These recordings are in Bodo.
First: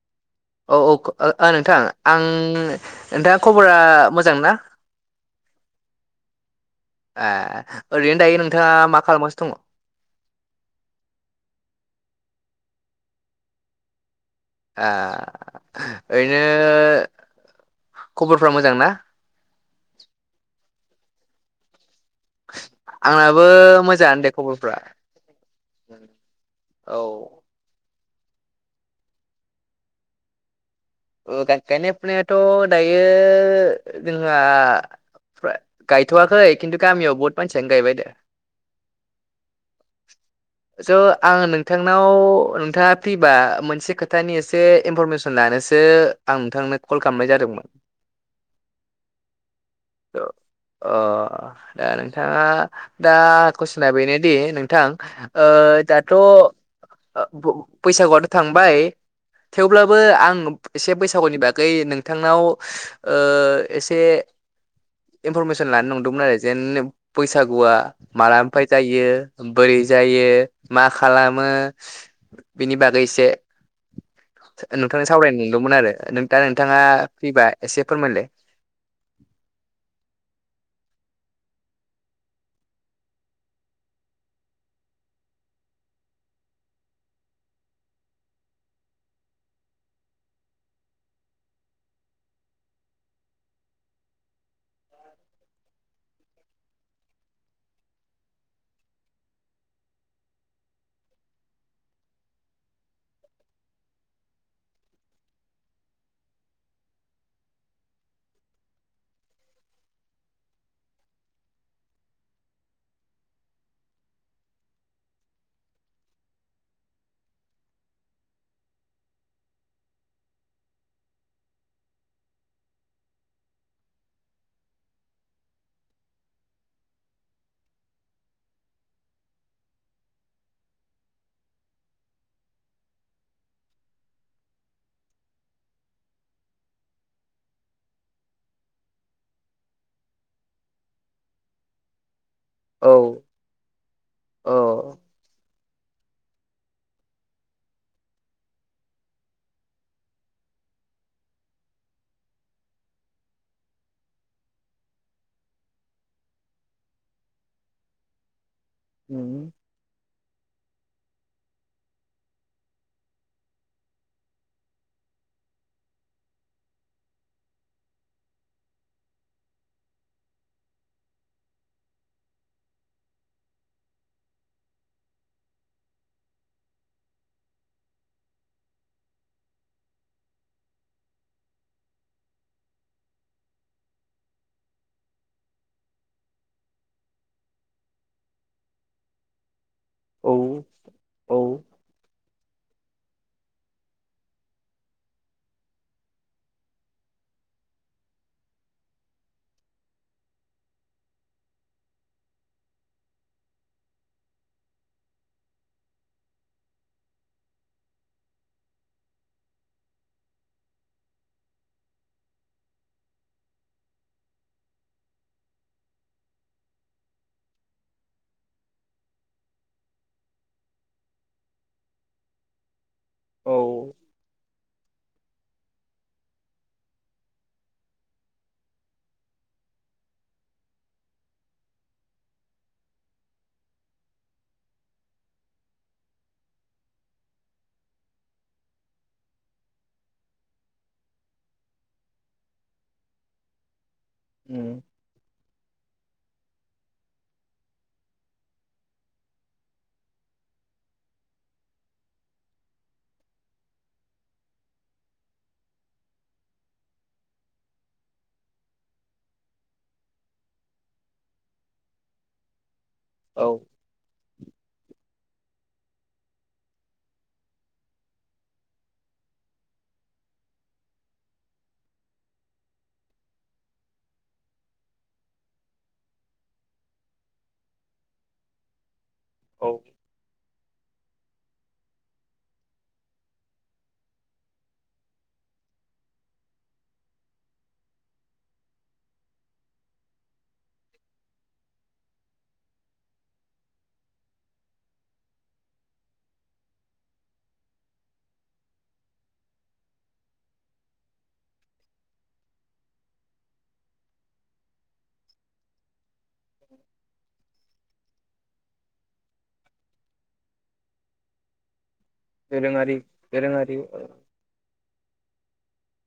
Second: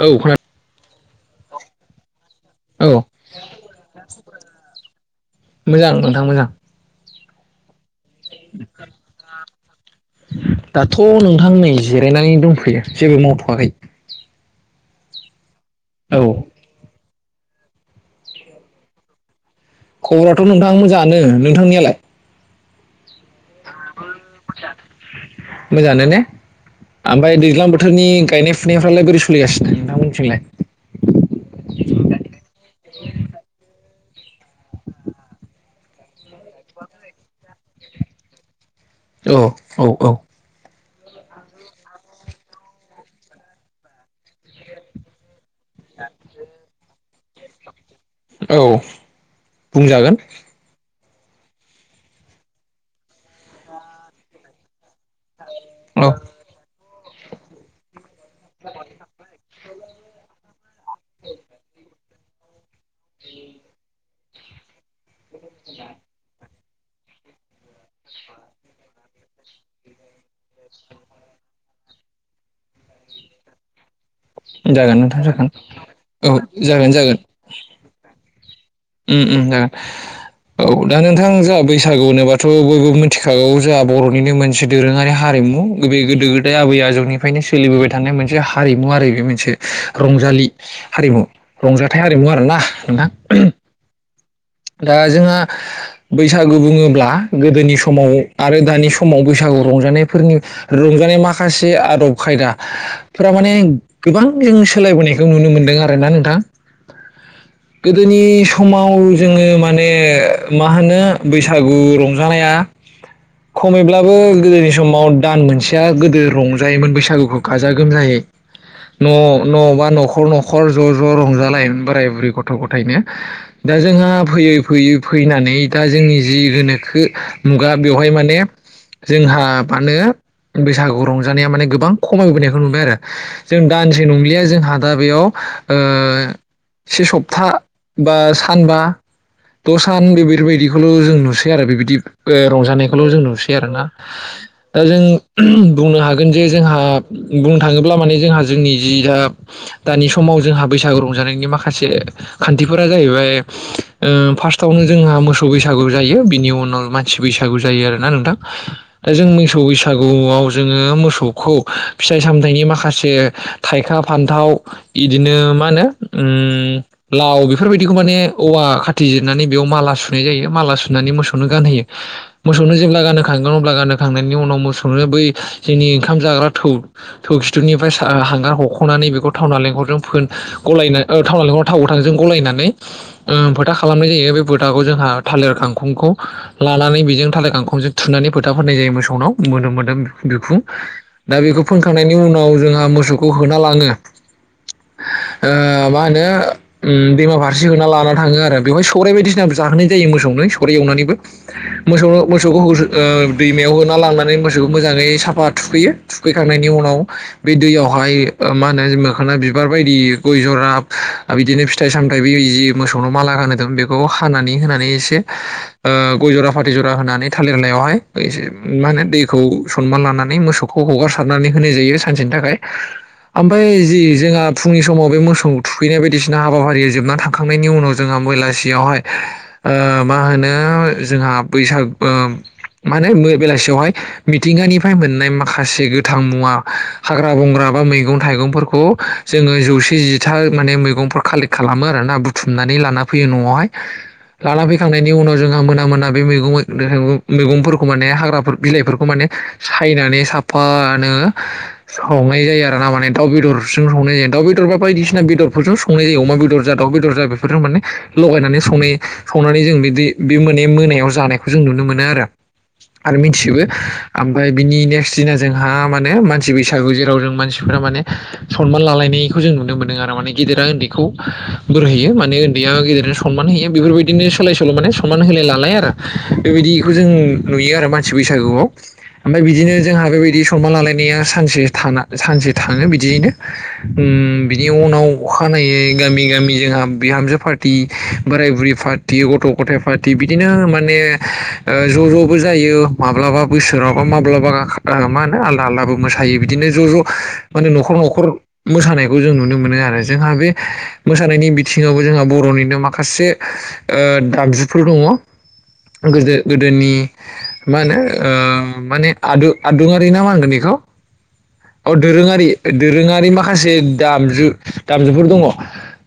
औ खोनादों । औ-औ -ओ नोंथां आं औ नोंथाङा खबरा मोजां ना। मोजां नोंथां मोजां। आ ओरैनो दायो नोंथाङा मा खालामगासिनो दङ? दाथ' नोंथां नै जिरायनानै दंथ' फैयो जेबो मावथ'वाखै। आ औ ओरैनो खबरफोरा मोजां ना। औ मोजाङानो नोंथांनियालाय। आंनाबो बो मोजांङानो दे खबरफ्रा औ। फोरनि गायनाय फुनायफ्रालाय बोरै सोलिगासिनों नोंथांमोनथिंलाय ओ गाय-गायनाय फुनायाथ' दायो जोंहा गायथ'वाखै खिन्थु गामियाव बहुत मानसियानो गायबाय दा औ औ औ स' आं नोंथांनाव नोंथाङा फ्रिबा मोनसे खोथानि एसे इनफरमेसन लानोसो आं नोंथांनो कल खालामनाय जादोंमोन औ बुंजागोन अ दा नोंथाङा दा कुइसना बेनोदि नोंथां ओ औ दाथ' बैसागुआथ' थांबाय थेवब्लाबो आं एसे बैसागुनि बागै नों बिथांनाव ओ एसे इनफरमेसन लानो नंदोंमोन आरो जेन बैसागुआ मालानिफ्राय जायो बोरै जायो मा खालामो ओ बिनि बागै एसे जागोन नोंथांनो नोंथां सावरायनो जागोन नुदोंमोन आरो औ नोंथां नोंथाङा फ्रिबा एसे फोरमायलाय उम-उम जागोन औ दा नोंथां बैसागु होनोबाथ' बयबो मिथिखागौ जोंहा बर'निनो मोनसे दोरोङारि हारिमु बे गोदो-गोदाय आबै आजौनिफ्रायनो सोलिबोबाय थानाय मोनसे हारिमु आरो बेबो मोनसे रंजालि हारिमु रंजाथाइ आरिमु आरोना नोंथां दा जोंहा बैसागु बुङोब्ला गोदोनि समाव आरो दानि समाव बैसा गु रंजानायफोरनि रंजानाय माखासे आदब खायदा फोरा माने गोबां जों सोलायबोनायखौ नुनो मोनदों आरोना नोंथां गोदोनि समाव जोङो माने मा होनो बैसागु रंजानाया खमैब्लाबो गोदोनि समाव दान मोनसेया गोदो रंजायोमोन बैसागुखौ गाजा-गोमजायै [unintelligible] न'-न' बा न'खर-न'खर ज'-ज' रंजालायोमोन बोराय बुरै गथ' गथायनो दा जोंहा फैयै-फैयै फैनानै दा जोंनि जि गोनोखो मुगा बेवहाय माने जोंहा मानो बैसागु रंजानाया माने गोबां खमायबोनायखौ नुबाय आरो जों दानसे नंलिया जोंहा दा बेयाव ओ से सप्ता बा सानबा द'सान बेफोरबायदिखौल' जों नुसै आरो बेबायदि औ रंजानायखौल' जों नुसै आरोना औ दा जों बुंनो हागोन जे जोंहा बुंनो थाङोब्ला माने जोंहा जोंनि जि दा दानि समाव जोंहा बै बैसागु रंजानायनि माखासे खान्थिफोरा जाहैबाय ओ फार्स्टआवनो जोंहा मोसौ बैसागु जायो बिनि उनाव मानसि बैसागु जायो आरोना नोंथां दा जों उम मोसौ बैसागुआव जोङो मोसौखौ फिथाइ सामथाइनि माखासे थाइखा फान्थाव बिदिनो मा होनो उम लाव बेफोरबायदिखौ माने औवा खा थि जिरनानै बेयाव माला सुनाय जायो माला सुनानै मोसौनो गानहोयो मोसौनो जेब्ला गानखांगोन अब्ला गानो खांनायनि उनाव मोसौ बै जोंनि ओंखाम जाग्रा थौ खिथुनिफ्राय सा-हांगार हख'ना नै बेखौफ थाव नालेंखरजों फोन गलायनानै ओ थाव नालेंखर थाव गोथांजों गलायनानै ओ फोथा खालामनाय जायो बे फोथाखौ जोंहा थालिर गांखंखौ लानानै बेजों थालिर गांखंजों थुनानै फोथा फोननाय जायो । मोसौनाव मोनो मोन बि-बिखुं औ दा औ बेखौ फोनखांनायनि उनाव जोंहा मोसौखौ होना लाङो । [unintelligible] ओ मा होनो उम दैमा फारसे होना लाना थाङो आरो बेवहाय सौराय बायदिसिनाबो जाहोनाय जायो मोसौनो सौराय एवनानैबो मोस- मोसौखौ ओ दैमा राव होना लांनानै मोसौखौ मोजांयै साफा थुखै थुखैखांनायनि उनाव बे दैयावहाय ओ मा होनो मोखोना बिबार बायदि गय जरा बिदिनो फिथाइ सामथाइबो मोसौनो माला गानो बेखौ हानानै होनानै एसे ओ गय जरा फाथै जरा होनानै थालिरलायावहाय एसे मा होनो दैखौ सनमान लानानै मोसौखौ हगारसारनानै होनाय जायो सानसेनि थाखाय औ ओमफ्राय जि जोंहा फुंनि समाव बे मोसौ थुखैनाय बायदिसिना हाबाफारिया जोबनानै थांनायनि उनाव जोंहा बेला सियावहाय ओ मा होनो जोंहा बैसाग ओ माने बेलासियावहाय मिथिंगानिफ्राय मोननाय माखासे गोथां मुवा हाग्रा बंग्रा मा मैगं थायगंफोरखौ जोङो जौसे जिथा मान मैं कालेक्ट खालामो आरोना बुथुमनानै लान फै लाना उम फैखांनायनि उनाव मोना मोन बे मै मैगंफोरखौ माने हाग्रा बिलाइफोरखौ माने सायनानै साफानो संनाय जायो आरो ना माने दाउ बेदरजों संनाय जायो दाउ बेदर बा बायदिसिना बेदरफोरजों संनाय जायो । अमा बेदर जा दाउ बेदर जा बेफोर माने लगायनानै संनाय संनानै जों बिदि बे मोने मोनायाव जानायखौ जों नुनो मोनो आरो। आरो औ मिथिजोबो। ओमफ्राय बिनि नेक्स्ट दिना जोंहा माने मानसि बैसागु जेराव जों मानसिफोरा माने सनमान लालायनायखौ जों नुनो मोनदों आरो। माने गेदेरा उन्दैखौ बोर होैयो माने उन्दैया गेदे- खौ सनमान होयो बेफोरबायदिनो सोलाय सोल' माने समान होलाय लालाय आरो। बेबायदिखौ जों नुयो आरो मानसि- बैसागुआव। ओमफ्राय औ बिदिनो जोंहा बेबायदि सनमान लालायनाया सानसे था सानसे थाङो बिदियैनो। बिनि उनाव अखा- नायै गामि गामि जोंहा बिहामजो पार्टि बोराय-बुरि पार्टि गथ'-गथायाइ पार्टि बिदिनो माने ओ ज' ज'बो जायो। माब्लाबा बोसोरावबा माब्लाबा मा होनो आलदा आलदाबो मोसायो। बिदिनो ज' ज' माने न'खर न'खर न'खर मोसानायखौ जों नुनो मोनो आरो। जोंहा बे मोसानायनि बिथिङावबो जोंहा बर'निनो माखासे ओ दामजुफोर दङ। गोदो गोदोनि मा होनो ओ माने आदु-आदुङरारि ना मागोन बेखौ? औ दोरोङारि दोरोङारि माखासे दोरोङारि औ दामजु दामजुफोर दङ।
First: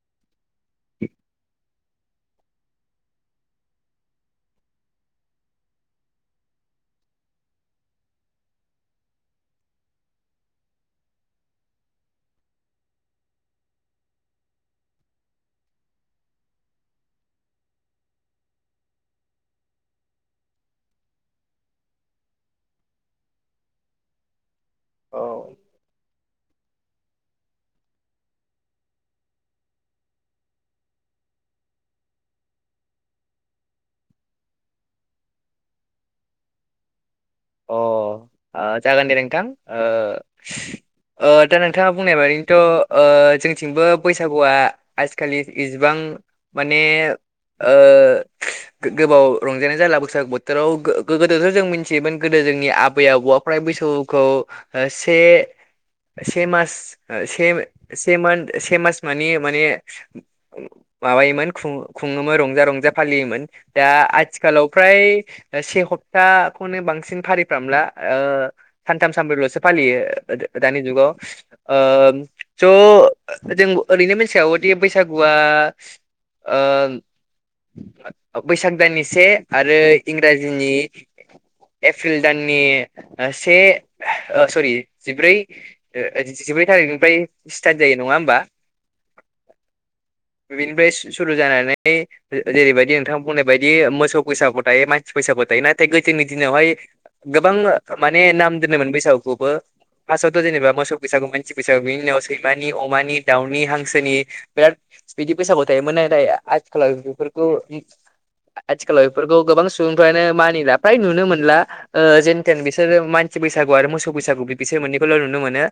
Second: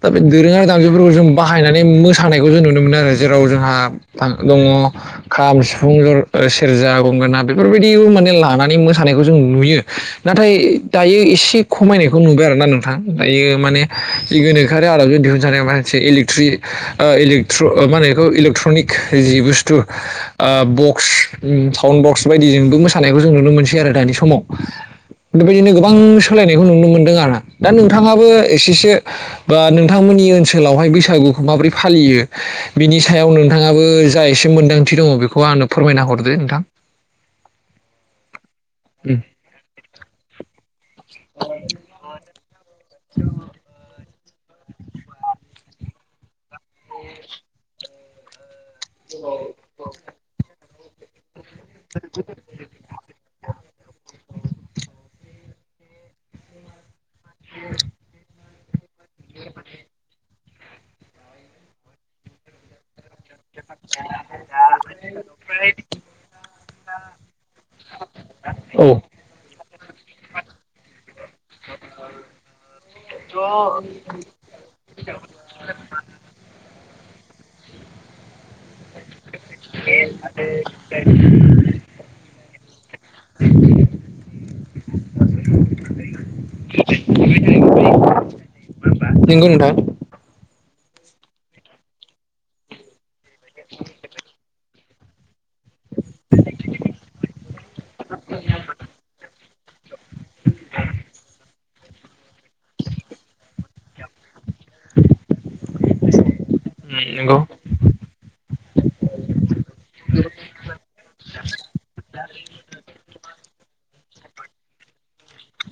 दा बे दोरोङारि दामजुफोरखौ जों नानै मोसानायखौ जों नुनो मोनो आरो। जेराव जोंहा दङ खाम-सिफुं सेरजा गंगोना बेफोरबायदिबो माने लानानै मोसानायखौ जों नुयो। नाथाय दायो एसे खमायनायखौ नुबाय आरो ना नोंथां। दायो माने गोनोखोआरि आदबजों दिहुनजानाय - थ्रि इलेट्र मा होनो बेखौ इलेक्ट्र'निक जि बुस्थु ओ बक्स उम साउन्ड बक्स बायदिजोंबो मोसानायखौ जों नुनो मोनसै आरो दानि समाव। अ बेबायदिनो गोबां सोलायनायखौ नुनो मोनदों आरो। दा नोंथाङाबो एसेसो बा नोंथांमोननि ओनसोलावहाय बै- बैसागुखौ माबोरै फालियो? बिनि सायाव नोंथाङाबो जा एसे मोनदांथि दङ बेखौ आंनो फोरमायना हरदो नोंथां। अ जागोन दे नोंथां। ओ ओ दा नोंथाङा बुंनाय बादिनोथ' ओ जोंथिंबो बैसागुआ आजिखालि इसिबां माने ओ गोबाव रंजानाय जाला बैसागु बोथोराव। गो-गोदोथ' जों मिथियोमोन गोदो जोंनि आबै-आबौआ फ्राय बैसागुखौ से से मास से से से मास मानि माने माबायोमोन खुङोमोन रंजा रंजा। फालियोमोन‌ दा आथिखालाव फ्राय से खप्ताखौनो बांसिन- बांसिन फारिफ्रामला औ सानथाम सानब्रैल'सो फालियो ओ दानि जुगाव। ओ स' जों ओरैनो मिथिागौदि बैसागुआ ओ बैसाग दाननि से आरो इंराजिनि एप्रिल दाननि से ओ सरि जिब्रै जिब्रै थारिख निफ्राय स्टार्ट जायो नङा होमबा? नोंगौ नोंथांं। बेनिफ्राय सुरु जानानै जेरैबायदि नोंथां बुंनाय बायदि मोसौ बैसागु थायो मानसि बैसागु थायो नाथाय गोदोनि दिनावहाय गोबां माने नाम दोनोमोन बैसागुखौबो। फार्स्टआवथ' जेनेबा मोसौ बैसागु मोनथि- बैसागु बिनि उनाव सैमानि, अमानि, दाउनि, हांसोनि बिराद बिदि बैसागु थायोमोन। नाथाय आथिखालाव नंगौ बेफोरखौ आथिखालाव बेफोरखौ गोबां सुबुंफ्रानो मानिला फ्राय नुनो मोनला। ओ जेनथेन बिसोरो मानसि बैसागु आरो मोसौ बैसागु बिसोर मोननैखौल' नुनो मोनो।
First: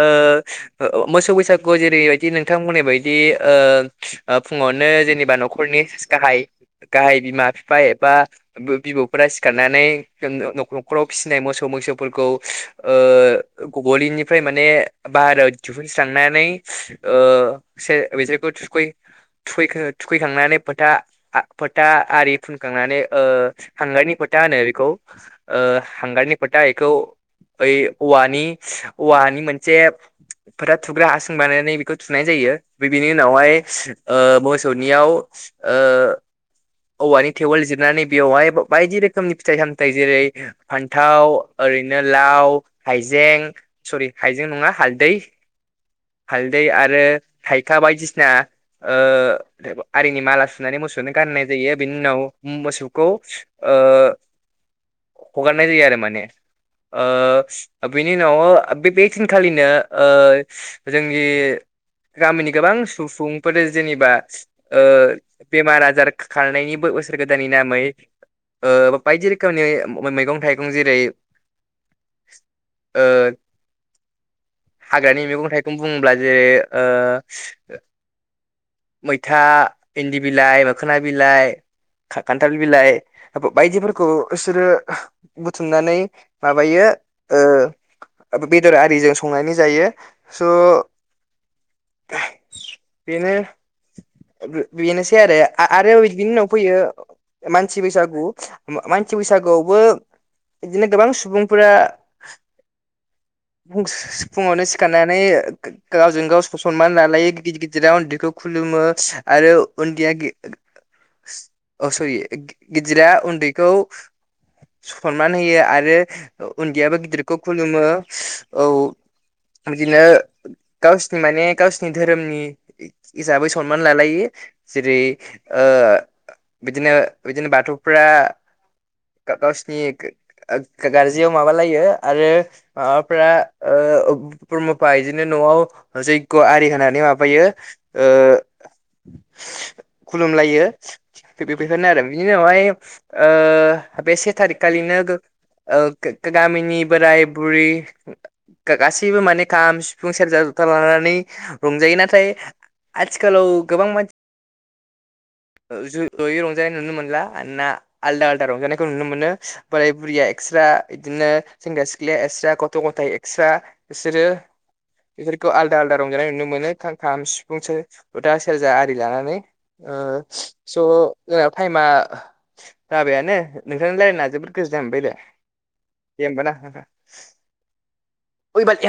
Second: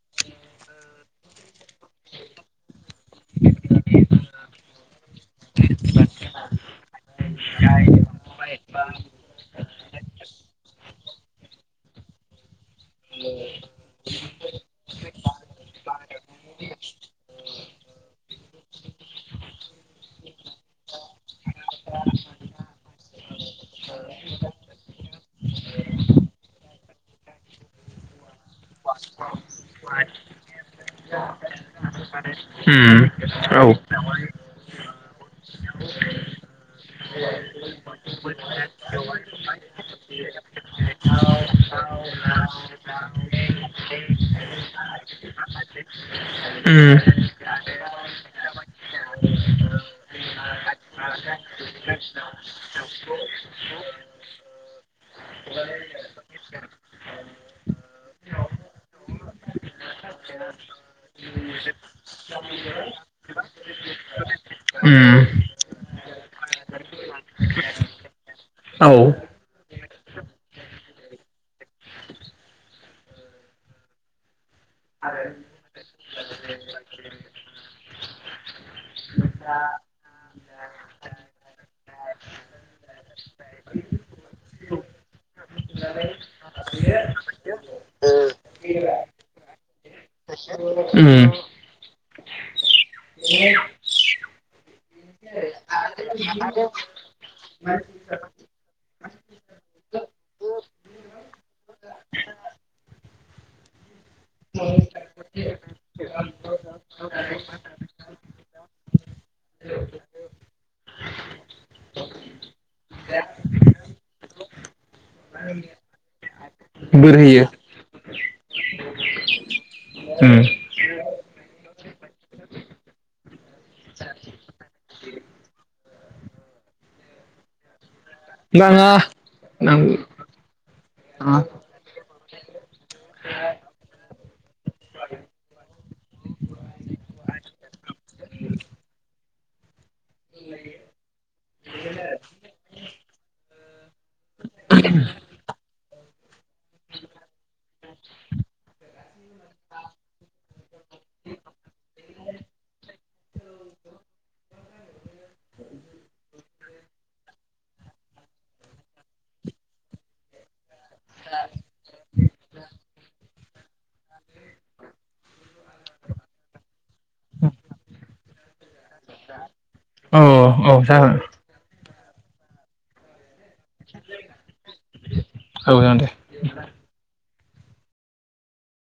ओ मोसौ बैसागु- खौ जेरैबायदि नोंथांमोननि बायदि ओ फुङावनो जेनेबा न'खरनि गाहाय गाहाय बिमा बिफा एबा बिबौफोरा सिखारनानै न'खराव फिसिनाय मोसौ मैसोफोरखौ ओ गलिनिफ्राय माने बाहेराव दिहुनस्रांनानै ओ बिसोरखौ थुखै थुखैखांनानै थुखैखांनानै फोथा- फोथा आरि फुनखांनानै ओ हांगारनि फोथा होनो बेखौ ओ हांगारनि फोथा एखौ बोइ औवानि- औवानि मोनसे फोथा थुग्रा हासुं बानायनानै बेखौ थुनाय जायो बे बिनि उनावहाय औ मोसौनियाव ओ उम औवानि थेवल जिरनानै बेवहाय बायदि रोखोमनि फिथाइ सामथायाइ जेरै फान्थाव ओरैनो लाव हाइजें सरि हाइजें नङा हालदै आ [inaudible] [unintelligible] हालदै आरो थाइ खा बायदिसिना आरिनि माला सुनानै मोसौनो गानहोनाय बेयो बिनि उनाव मोसौखौ ओ हगारनाय जायो आरो माने ओ बिनि उनाव बे- बे दिनखालिनो ओ जोंनि गामिनि गोबां सुबुंफोर जेनेबा बेमार आजार खारनायनि बोसोर गोदाननि नामै ओ बायदि जेरैखानि मैगं थाइगं जेरै ओ हाग्रानि मैगं थाइगं बुङोब्ला जेरै ओ मैथा इन्दि बिलाइ मोखोना बिलाइ खान्थाल बिलाइ बायदिफोरखौ बिसोरो बुथुमनानै माबायो बेदर आरिजों संनानै जायो स' उ [inaudible] [unintelligible] ए [inaudible] बेनोसै आरो आरो बिनि उनाव फैयो मानसि बैसागु मानसि बैसागुआवबो बिदिनो गोबां सुबुंफोरा बुं [inaudible] [unintelligible] फुङावनो सिखारनानै गावजों गाव सनमान लालायो गिदिर गिदिराव उन्दैखौ खुलुमो आरो उन्दैया अ सर गिजिर उन्दैखौ सनमान होयो आरो उन्दैयाबो बोर गिदिरखौ होयो खुलुमो औ बिदिनो उम गाव माने गावसिनि धोरोमनि हिसाबै सनमान लालायो जेरै ओ बिदिनो- बिदिनो बाथौ फ्रा नाङा औ गावसिनि गारजायाव माबालायो आरो माबाफ्रा ब्रह्मफा बिदिनो न'आव जैग्य' आरि होनानै माबायो ओ खुलुमलायो बेफोरनो आरो बिनि उनावहाय बे से थारिख खालिनो ओ गामिनि बोराय बुरै गासैबो माने खाम सिफुं सेरजा जथा लानानै रंजायो नाथाय आथिखालाव गोबां मानसि ज ज'यै रंजानाय नुनो मोनला ना आलदा आलदा रंजानायखौ नुनो मोनो बोराय बुरिया एक्सट्रा बिदिनो सेंग्रा सिख्लाया एक्स्रा गथ' गथाय एक्स्रा बिसोरो बेफोरखौ आलदा आलदा रंजानाय नुनो मोनो खाम सिफुं सिफुंसो जथा सेरजा आरि लानानै ओ स जोंहा टाइमा जाबाय आनो नोंथांनि रायल्लायना जोबोद गोजोननाय मोनबाय दे दे होमबा ना बै बायदिया